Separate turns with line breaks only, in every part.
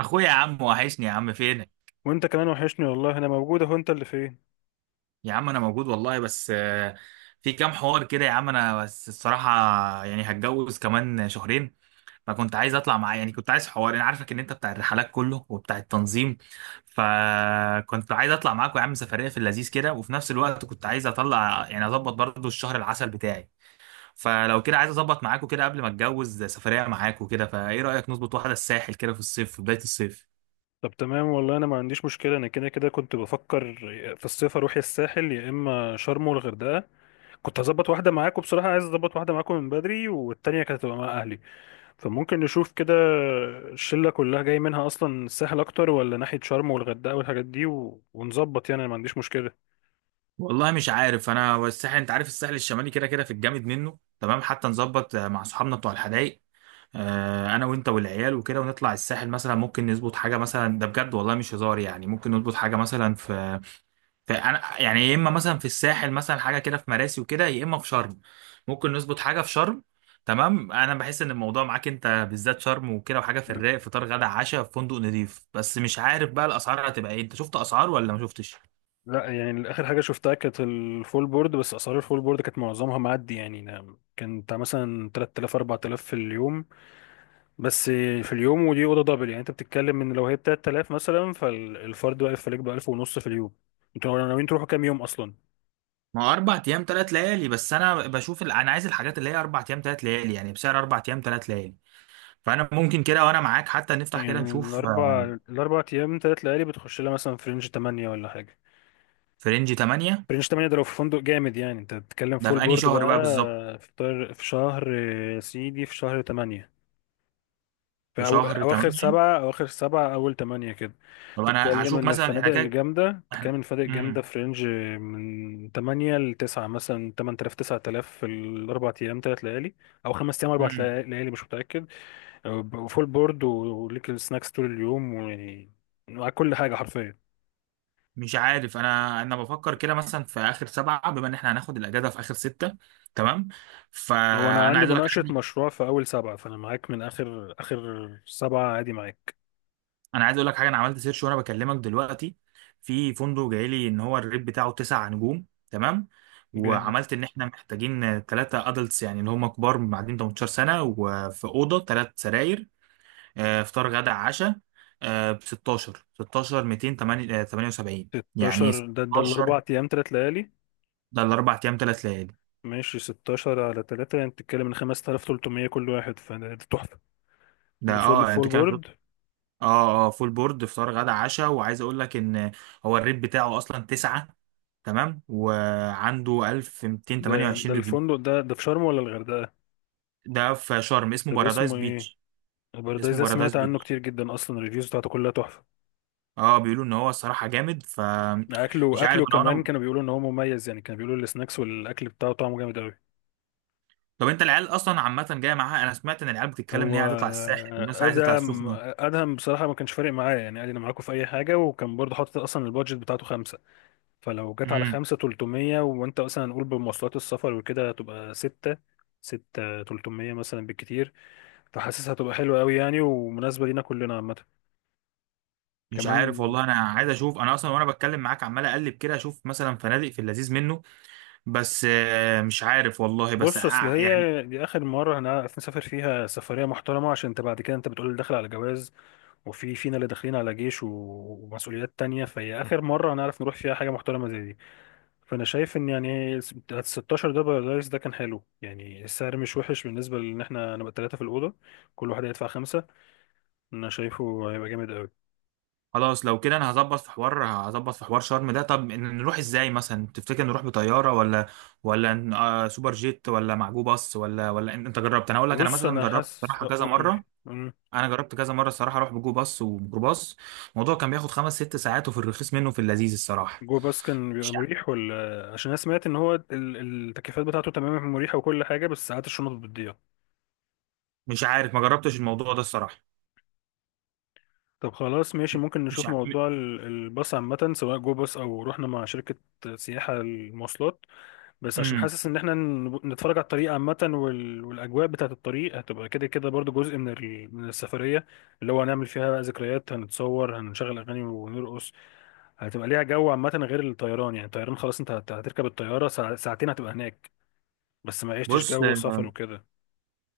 اخويا يا عم وحشني يا عم فينك.
وانت كمان وحشني، والله انا موجود اهو. انت اللي فين؟
يا عم انا موجود والله، بس في كام حوار كده يا عم، انا بس الصراحه يعني هتجوز كمان شهرين، فكنت عايز اطلع معايا. يعني كنت عايز حوار، انا عارفك ان انت بتاع الرحلات كله وبتاع التنظيم، فكنت عايز اطلع معاك يا عم سفريه في اللذيذ كده، وفي نفس الوقت كنت عايز اطلع يعني اظبط برضو الشهر العسل بتاعي. فلو كده عايز اظبط معاكوا كده قبل ما اتجوز سفريه معاكوا كده. فايه رايك نظبط واحده الساحل كده في الصيف، في بدايه الصيف؟
طب تمام، والله انا ما عنديش مشكله. انا كده كده كنت بفكر في الصيف اروح يا الساحل يا اما شرم والغردقه. كنت هظبط واحده معاكم، بصراحه عايز اظبط واحده معاكم من بدري، والتانيه كانت هتبقى مع اهلي. فممكن نشوف كده. الشله كلها جاي منها اصلا، الساحل اكتر ولا ناحيه شرم والغردقه والحاجات دي، ونظبط يعني انا ما عنديش مشكله.
والله مش عارف، انا والساحل انت عارف، الساحل الشمالي كده كده في الجامد منه، تمام، حتى نظبط مع صحابنا بتوع الحدايق. انا وانت والعيال وكده ونطلع الساحل مثلا، ممكن نظبط حاجه مثلا، ده بجد والله مش هزار، يعني ممكن نظبط حاجه مثلا في انا يعني، يا اما مثلا في الساحل مثلا حاجه كده في مراسي وكده، يا اما في شرم، ممكن نظبط حاجه في شرم. تمام، انا بحس ان الموضوع معاك انت بالذات شرم وكده وحاجه في الرايق، فطار غدا عشاء في فندق نضيف، بس مش عارف بقى الاسعار هتبقى ايه، انت شفت اسعار ولا ما شفتش؟
لا يعني اخر حاجه شفتها كانت الفول بورد، بس اسعار الفول بورد كانت معظمها معدي. يعني كانت مثلا 3000 4000 في اليوم بس. في اليوم، ودي اوضه دبل. يعني انت بتتكلم ان لو هي ب 3000 مثلا، فالفرد واقف عليك ب 1000 ونص في اليوم. انتوا ناويين تروحوا كام يوم اصلا؟
ما هو اربع ايام ثلاث ليالي، بس انا بشوف انا عايز الحاجات اللي هي اربع ايام ثلاث ليالي يعني بسعر اربع ايام ثلاث ليالي. فانا ممكن كده وانا معاك حتى نفتح كده
يعني
نشوف
الاربع الاربع ايام تلات ليالي بتخش لها مثلا في رينج 8 ولا حاجه؟
في رينج 8.
في رينج 8، ده لو في فندق جامد. يعني انت بتتكلم
ده
فول
في انهي
بورد
شهر
بقى.
بقى بالظبط؟
في شهر يا سيدي، في شهر 8.
في شهر
أواخر
8.
سبعة أواخر سبعة أول تمانية كده.
طب انا هشوف مثلا احنا كده.
تتكلم إن
احنا
الفنادق الجامدة
امم
في رينج من تمانية لتسعة، مثلا تمن تلاف تسعة آلاف في الأربع أيام تلات ليالي. أو خمس أيام أربع
امم
ليالي، مش متأكد. وفول بورد وليك السناكس طول اليوم، ويعني مع كل حاجة حرفيا.
مش عارف، انا بفكر كده مثلا في اخر سبعة، بما ان احنا هناخد الاجازة في اخر ستة، تمام.
هو أنا
فانا
عندي
عايز اقول لك
مناقشة
حاجة،
مشروع في أول سبعة، فأنا معاك من آخر آخر سبعة عادي، معاك.
انا عايز اقول لك حاجه، انا عملت سيرش وانا بكلمك دلوقتي، في فندق جاي لي ان هو الريت بتاعه تسع نجوم تمام،
جامد.
وعملت ان احنا محتاجين ثلاثه ادلتس يعني اللي هم كبار معدين 18 سنه، وفي اوضه ثلاث سراير. فطار غدا عشاء ب 16 16 278. يعني
16 ده الأربع
16
أيام تلات ليالي؟
ده الاربع ايام ثلاث ليالي.
ماشي، 16 على 3 يعني بتتكلم ان 5300 كل واحد. فده تحفة.
ده
ده
اه
فول
يعني
فول
انتوا كده.
بورد.
اه، اه، فول بورد، فطار غدا عشاء. وعايز اقول لك ان هو الريت بتاعه اصلا 9، تمام، وعنده
ده
1228 ريفيو.
الفندق ده في شرم ولا الغردقة؟
ده في شرم اسمه
طب
بارادايس
اسمه ايه؟
بيتش.
البارادايس
اسمه
ده
بارادايس
سمعت عنه
بيتش.
كتير جدا، اصلا الريفيوز بتاعته كلها تحفة.
اه، بيقولوا ان هو الصراحه جامد. ف مش
اكله
عارف
اكله
انا.
كمان
انا
كانوا بيقولوا ان هو مميز، يعني كانوا بيقولوا السناكس والاكل بتاعه طعمه جامد قوي.
طب انت العيال اصلا عامه جايه معاها؟ انا سمعت ان العيال بتتكلم ان هي
هو
عايزه تطلع الساحل، والناس عايزه تطلع
ادهم
السخنه.
ادهم بصراحة ما كانش فارق معايا، يعني قال لي انا معاكم في اي حاجة، وكان برضه حاطط اصلا البادجت بتاعته. فلو جت على
امم
5300، وانت مثلا هنقول بمواصلات السفر وكده هتبقى ستة. 6300 مثلا بالكتير. فحاسسها هتبقى حلوة قوي، يعني ومناسبة لينا كلنا عامة.
مش عارف
كمان.
والله، انا عايز اشوف، انا اصلا وانا بتكلم معاك عمال اقلب كده اشوف مثلا فنادق في اللذيذ منه. بس مش عارف والله، بس
بص، اصل
يعني،
هي دي اخر مرة هنعرف نسافر فيها سفرية محترمة، عشان انت بعد كده انت بتقول داخل على جواز، وفي فينا اللي داخلين على جيش ومسؤوليات تانية، فهي اخر مرة هنعرف نروح فيها حاجة محترمة زي دي. فانا شايف ان يعني ال 16 ده، بارادايس ده كان حلو، يعني السعر مش وحش بالنسبه لان احنا نبقى ثلاثه في الاوضه. كل واحد هيدفع خمسه، انا شايفه هيبقى جامد قوي.
خلاص لو كده انا هظبط في حوار، هظبط في حوار شرم ده. طب نروح ازاي مثلا تفتكر؟ نروح بطياره، ولا ولا سوبر جيت، ولا معجو باص، ولا انت جربت؟ انا اقول لك انا
بص،
مثلا
انا
جربت
حاسس
صراحه كذا
اقول
مره،
مم.
انا جربت كذا مره الصراحه اروح بجو باص وميكروباص، الموضوع كان بياخد خمس ست ساعات، وفي الرخيص منه في اللذيذ الصراحه.
جو باس كان بيبقى
مش ع-
مريح، ولا عشان انا سمعت ان هو التكييفات بتاعته تمام مريحه وكل حاجه، بس ساعات الشنط بتضيع؟
مش عارف، ما جربتش الموضوع ده الصراحه.
طب خلاص، ماشي. ممكن
مش
نشوف
عارف.
موضوع الباص عامه، سواء جو باص او رحنا مع شركه سياحه المواصلات. بس عشان
امم
حاسس ان احنا نتفرج على الطريق عامة، والاجواء بتاعة الطريق هتبقى كده كده برضو جزء من من السفرية، اللي هو هنعمل فيها بقى ذكريات، هنتصور، هنشغل اغاني، ونرقص. هتبقى ليها جو عامة، غير الطيران. يعني الطيران خلاص، انت هتركب الطيارة ساعتين هتبقى هناك. بس ما عشتش
بص
جو سفر وكده.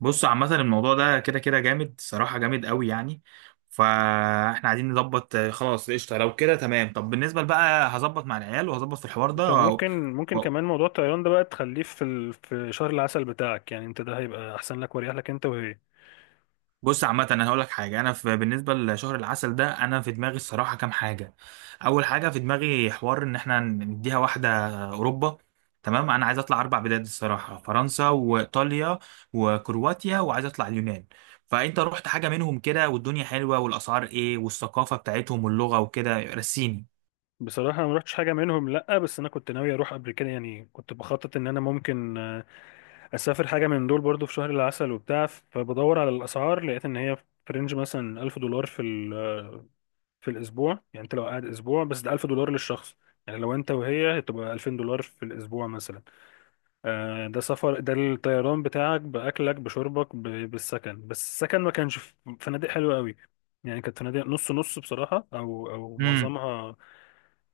بص عامة الموضوع ده كده كده جامد صراحة، جامد قوي يعني. فاحنا عايزين نظبط خلاص قشطة لو كده تمام. طب بالنسبة بقى، هظبط مع العيال وهظبط في الحوار
انت
ده. و...
ممكن كمان موضوع الطيران ده بقى تخليه في في شهر العسل بتاعك. يعني انت ده هيبقى احسن لك واريح لك، انت وهي.
بص عامة انا هقول لك حاجة، انا في بالنسبة لشهر العسل ده انا في دماغي الصراحة كام حاجة. اول حاجة في دماغي حوار ان احنا نديها واحدة اوروبا. تمام، انا عايز اطلع اربع بلاد الصراحة، فرنسا وايطاليا وكرواتيا، وعايز اطلع اليونان. فانت رحت حاجة منهم كده؟ والدنيا حلوة؟ والاسعار ايه؟ والثقافة بتاعتهم واللغة وكده، رسيني.
بصراحة أنا ما رحتش حاجة منهم، لأ. بس أنا كنت ناوي أروح قبل كده، يعني كنت بخطط إن أنا ممكن اسافر حاجه من دول برضو في شهر العسل وبتاع. فبدور على الاسعار لقيت ان هي في رينج مثلا 1000 دولار في في الاسبوع. يعني انت لو قاعد اسبوع بس، ده 1000 دولار للشخص. يعني لو انت وهي هتبقى 2000 دولار في الاسبوع مثلا. ده سفر، ده الطيران بتاعك، باكلك بشربك بالسكن. بس السكن ما كانش في فنادق حلوه قوي. يعني كانت فنادق نص نص بصراحه، او
امم
معظمها.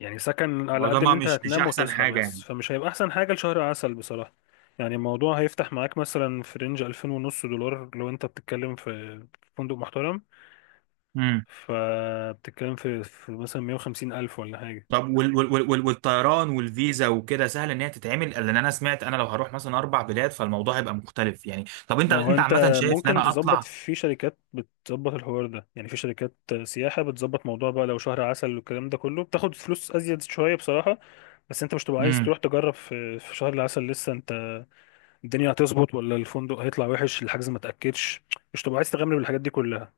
يعني سكن على قد ان
معظمها
انت
مش
هتنام
احسن
وتصحى
حاجة
بس،
يعني.
فمش هيبقى احسن حاجة لشهر عسل بصراحة. يعني الموضوع هيفتح معاك مثلا في رينج 2500 دولار لو انت بتتكلم في فندق محترم، فبتتكلم في مثلا 150 ألف ولا حاجة.
طب والطيران والفيزا وكده سهل ان هي تتعمل؟ لان انا سمعت انا لو هروح مثلا اربع بلاد، فالموضوع هيبقى مختلف يعني. طب انت،
ما هو
انت
انت
عامه شايف ان
ممكن
انا
تظبط
اطلع،
في شركات بتظبط الحوار ده. يعني في شركات سياحة بتظبط موضوع بقى لو شهر عسل والكلام ده كله، بتاخد فلوس أزيد شوية بصراحة. بس انت مش تبقى عايز تروح تجرب في شهر العسل لسه، انت الدنيا هتظبط ولا الفندق هيطلع وحش، الحجز ما تاكدش. مش تبقى عايز تغامر بالحاجات دي كلها.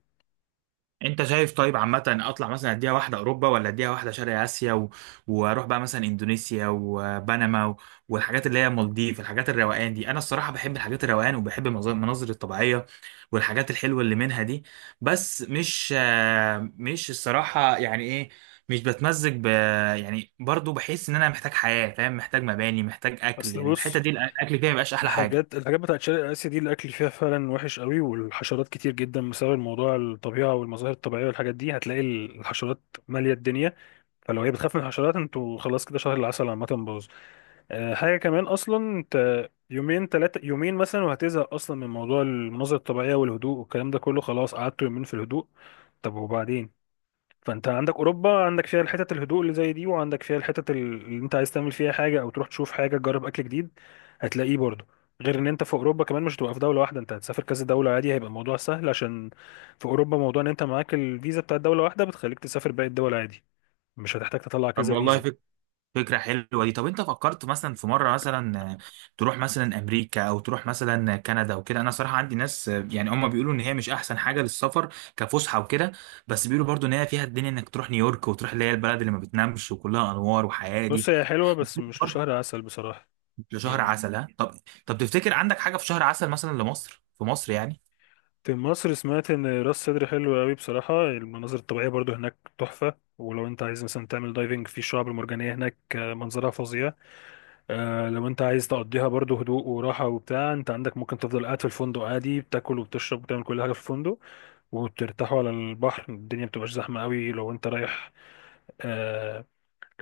انت شايف؟ طيب عامة اطلع مثلا اديها واحدة اوروبا، ولا اديها واحدة شرق اسيا واروح بقى مثلا اندونيسيا وبنما والحاجات اللي هي مالديف، الحاجات الروقان دي. انا الصراحة بحب الحاجات الروقان، وبحب المناظر الطبيعية، والحاجات الحلوة اللي منها دي. بس مش مش الصراحة يعني ايه، مش بتمزج ب، يعني برضو بحس ان انا محتاج حياة فاهم، محتاج مباني، محتاج اكل.
اصل
يعني
بص،
الحتة دي الاكل فيها مبقاش احلى حاجة.
الحاجات بتاعت شرق اسيا دي الاكل فيها فعلا وحش قوي، والحشرات كتير جدا بسبب الموضوع الطبيعه والمظاهر الطبيعيه والحاجات دي هتلاقي الحشرات ماليه الدنيا. فلو هي بتخاف من الحشرات انتوا خلاص كده، شهر العسل عامه باظ. أه، حاجه كمان اصلا. انت يومين ثلاثه يومين مثلا وهتزهق اصلا من موضوع المناظر الطبيعيه والهدوء والكلام ده كله، خلاص قعدتوا يومين في الهدوء. طب وبعدين؟ فانت عندك اوروبا، عندك فيها الحتت الهدوء اللي زي دي، وعندك فيها الحتت اللي انت عايز تعمل فيها حاجه او تروح تشوف حاجه، تجرب اكل جديد هتلاقيه برضه. غير ان انت في اوروبا كمان مش هتبقى في دوله واحده، انت هتسافر كذا دوله عادي، هيبقى الموضوع سهل. عشان في اوروبا موضوع ان انت معاك الفيزا بتاعت دوله واحده بتخليك تسافر باقي الدول عادي، مش هتحتاج تطلع
طب
كذا فيزا.
والله، فكرة حلوة دي. طب انت فكرت مثلا في مرة مثلا تروح مثلا امريكا، او تروح مثلا كندا وكده؟ انا صراحة عندي ناس يعني هم بيقولوا ان هي مش احسن حاجة للسفر كفسحة وكده، بس بيقولوا برضو ان هي فيها الدنيا، انك تروح نيويورك، وتروح اللي هي البلد اللي ما بتنامش وكلها انوار وحياة
بص
دي.
هي حلوه بس مش لشهر
وبرضه
عسل بصراحه.
شهر
يعني
عسل، ها؟ طب، طب تفتكر عندك حاجة في شهر عسل مثلا لمصر، في مصر يعني؟
في مصر سمعت ان راس سدر حلو قوي بصراحه، المناظر الطبيعيه برضو هناك تحفه. ولو انت عايز مثلا تعمل دايفنج في الشعاب المرجانيه هناك منظرها فظيع. لو انت عايز تقضيها برضو هدوء وراحة وبتاع، انت عندك ممكن تفضل قاعد في الفندق عادي، بتاكل وبتشرب وبتعمل كل حاجة في الفندق. وبترتاحوا على البحر، الدنيا بتبقاش زحمة قوي آه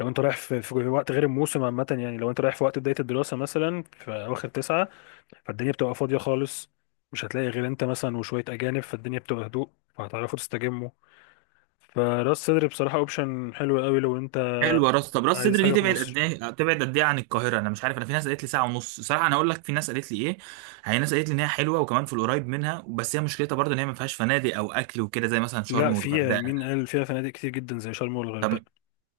لو انت رايح في وقت غير الموسم عامة. يعني لو انت رايح في وقت بداية الدراسة مثلا في أواخر تسعة، فالدنيا بتبقى فاضية خالص، مش هتلاقي غير انت مثلا وشوية أجانب، فالدنيا بتبقى هدوء، فهتعرفوا تستجموا. فراس صدر بصراحة اوبشن حلو قوي لو انت
حلوه راس، طب راس
عايز
صدر دي
حاجة في
تبعد قد
مصر.
ايه؟ تبعد قد ايه عن القاهره؟ انا مش عارف، انا في ناس قالت لي ساعه ونص صراحه، انا اقول لك في ناس قالت لي ايه. هي ناس قالت لي ان هي حلوه وكمان في القريب منها، بس هي مشكلتها برضه ان هي ما فيهاش فنادق او اكل وكده زي مثلا شرم
لا، في.
والغردقه.
مين قال؟ فيها فنادق كتير جدا زي شرم
طب
والغردقة.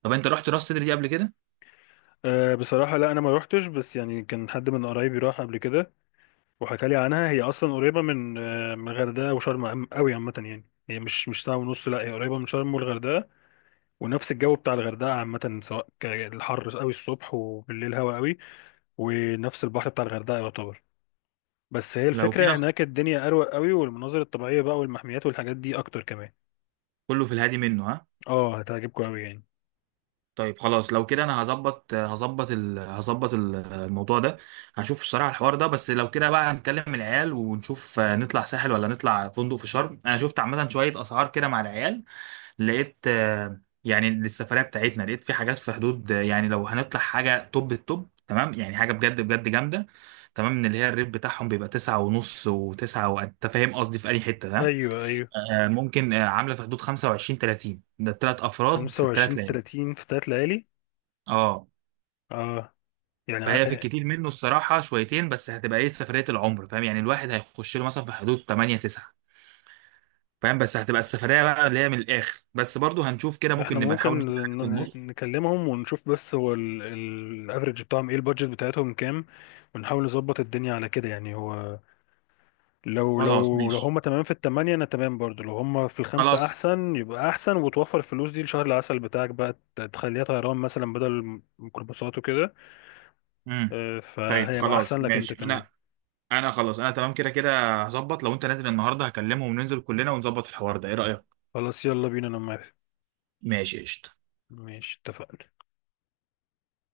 طب انت رحت راس صدر دي قبل كده؟
أه، بصراحة لا، أنا ما روحتش. بس يعني كان حد من قرايبي راح قبل كده وحكى لي عنها. هي أصلا قريبة من من الغردقة وشرم أوي عامة. يعني هي مش ساعة ونص، لا هي قريبة من شرم والغردقة. ونفس الجو بتاع الغردقة عامة، سواء الحر أوي الصبح وبالليل هوا أوي. ونفس البحر بتاع الغردقة يعتبر. بس هي
لو
الفكرة
كده
هناك الدنيا أروق أوي، والمناظر الطبيعية بقى والمحميات والحاجات دي أكتر كمان.
كله في الهادي منه، ها؟
اه، هتعجبكم أوي يعني.
طيب خلاص لو كده انا هظبط، هظبط هظبط الموضوع ده، هشوف الصراحه الحوار ده. بس لو كده بقى هنكلم العيال ونشوف نطلع ساحل ولا نطلع فندق في شرم. انا شفت عامه شويه اسعار كده مع العيال، لقيت يعني للسفرية بتاعتنا، لقيت في حاجات في حدود يعني لو هنطلع حاجة توب التوب تمام، يعني حاجة بجد بجد جامدة تمام، من اللي هي الريت بتاعهم بيبقى تسعة ونص وتسعة، وانت فاهم قصدي في أي حتة ده.
أيوه، أيوه.
ممكن عاملة في حدود خمسة وعشرين تلاتين، ده التلات أفراد في التلات
25
ليالي.
30 في تلات ليالي.
اه،
اه يعني.
فهي في الكتير منه الصراحة شويتين، بس هتبقى ايه سفرية العمر فاهم، يعني الواحد هيخش له مثلا في حدود 8 9، فاهم، بس هتبقى السفرية بقى اللي هي من الآخر. بس برضو هنشوف كده،
احنا
ممكن نبقى نحاول
ممكن
نجيب حاجة في النص.
نكلمهم ونشوف، بس هو الافريج بتاعهم ايه، البادجت بتاعتهم كام. ونحاول نظبط الدنيا على كده. يعني هو لو
خلاص
لو لو
ماشي.
هم تمام في التمانية انا تمام برضو، لو هم في الخمسة
خلاص.
احسن يبقى احسن، وتوفر الفلوس دي لشهر العسل بتاعك، بقى تخليها طيران مثلا بدل ميكروباصات وكده.
امم
اه،
طيب
فهيبقى
خلاص
احسن لك انت
ماشي،
كمان.
انا انا خلاص، انا تمام كده كده، هظبط. لو انت نازل النهارده هكلمهم، ننزل كلنا ونظبط الحوار ده، ايه رأيك؟
خلاص، يلا بينا، انا موافق.
ماشي، قشطة.
ماشي، اتفقنا.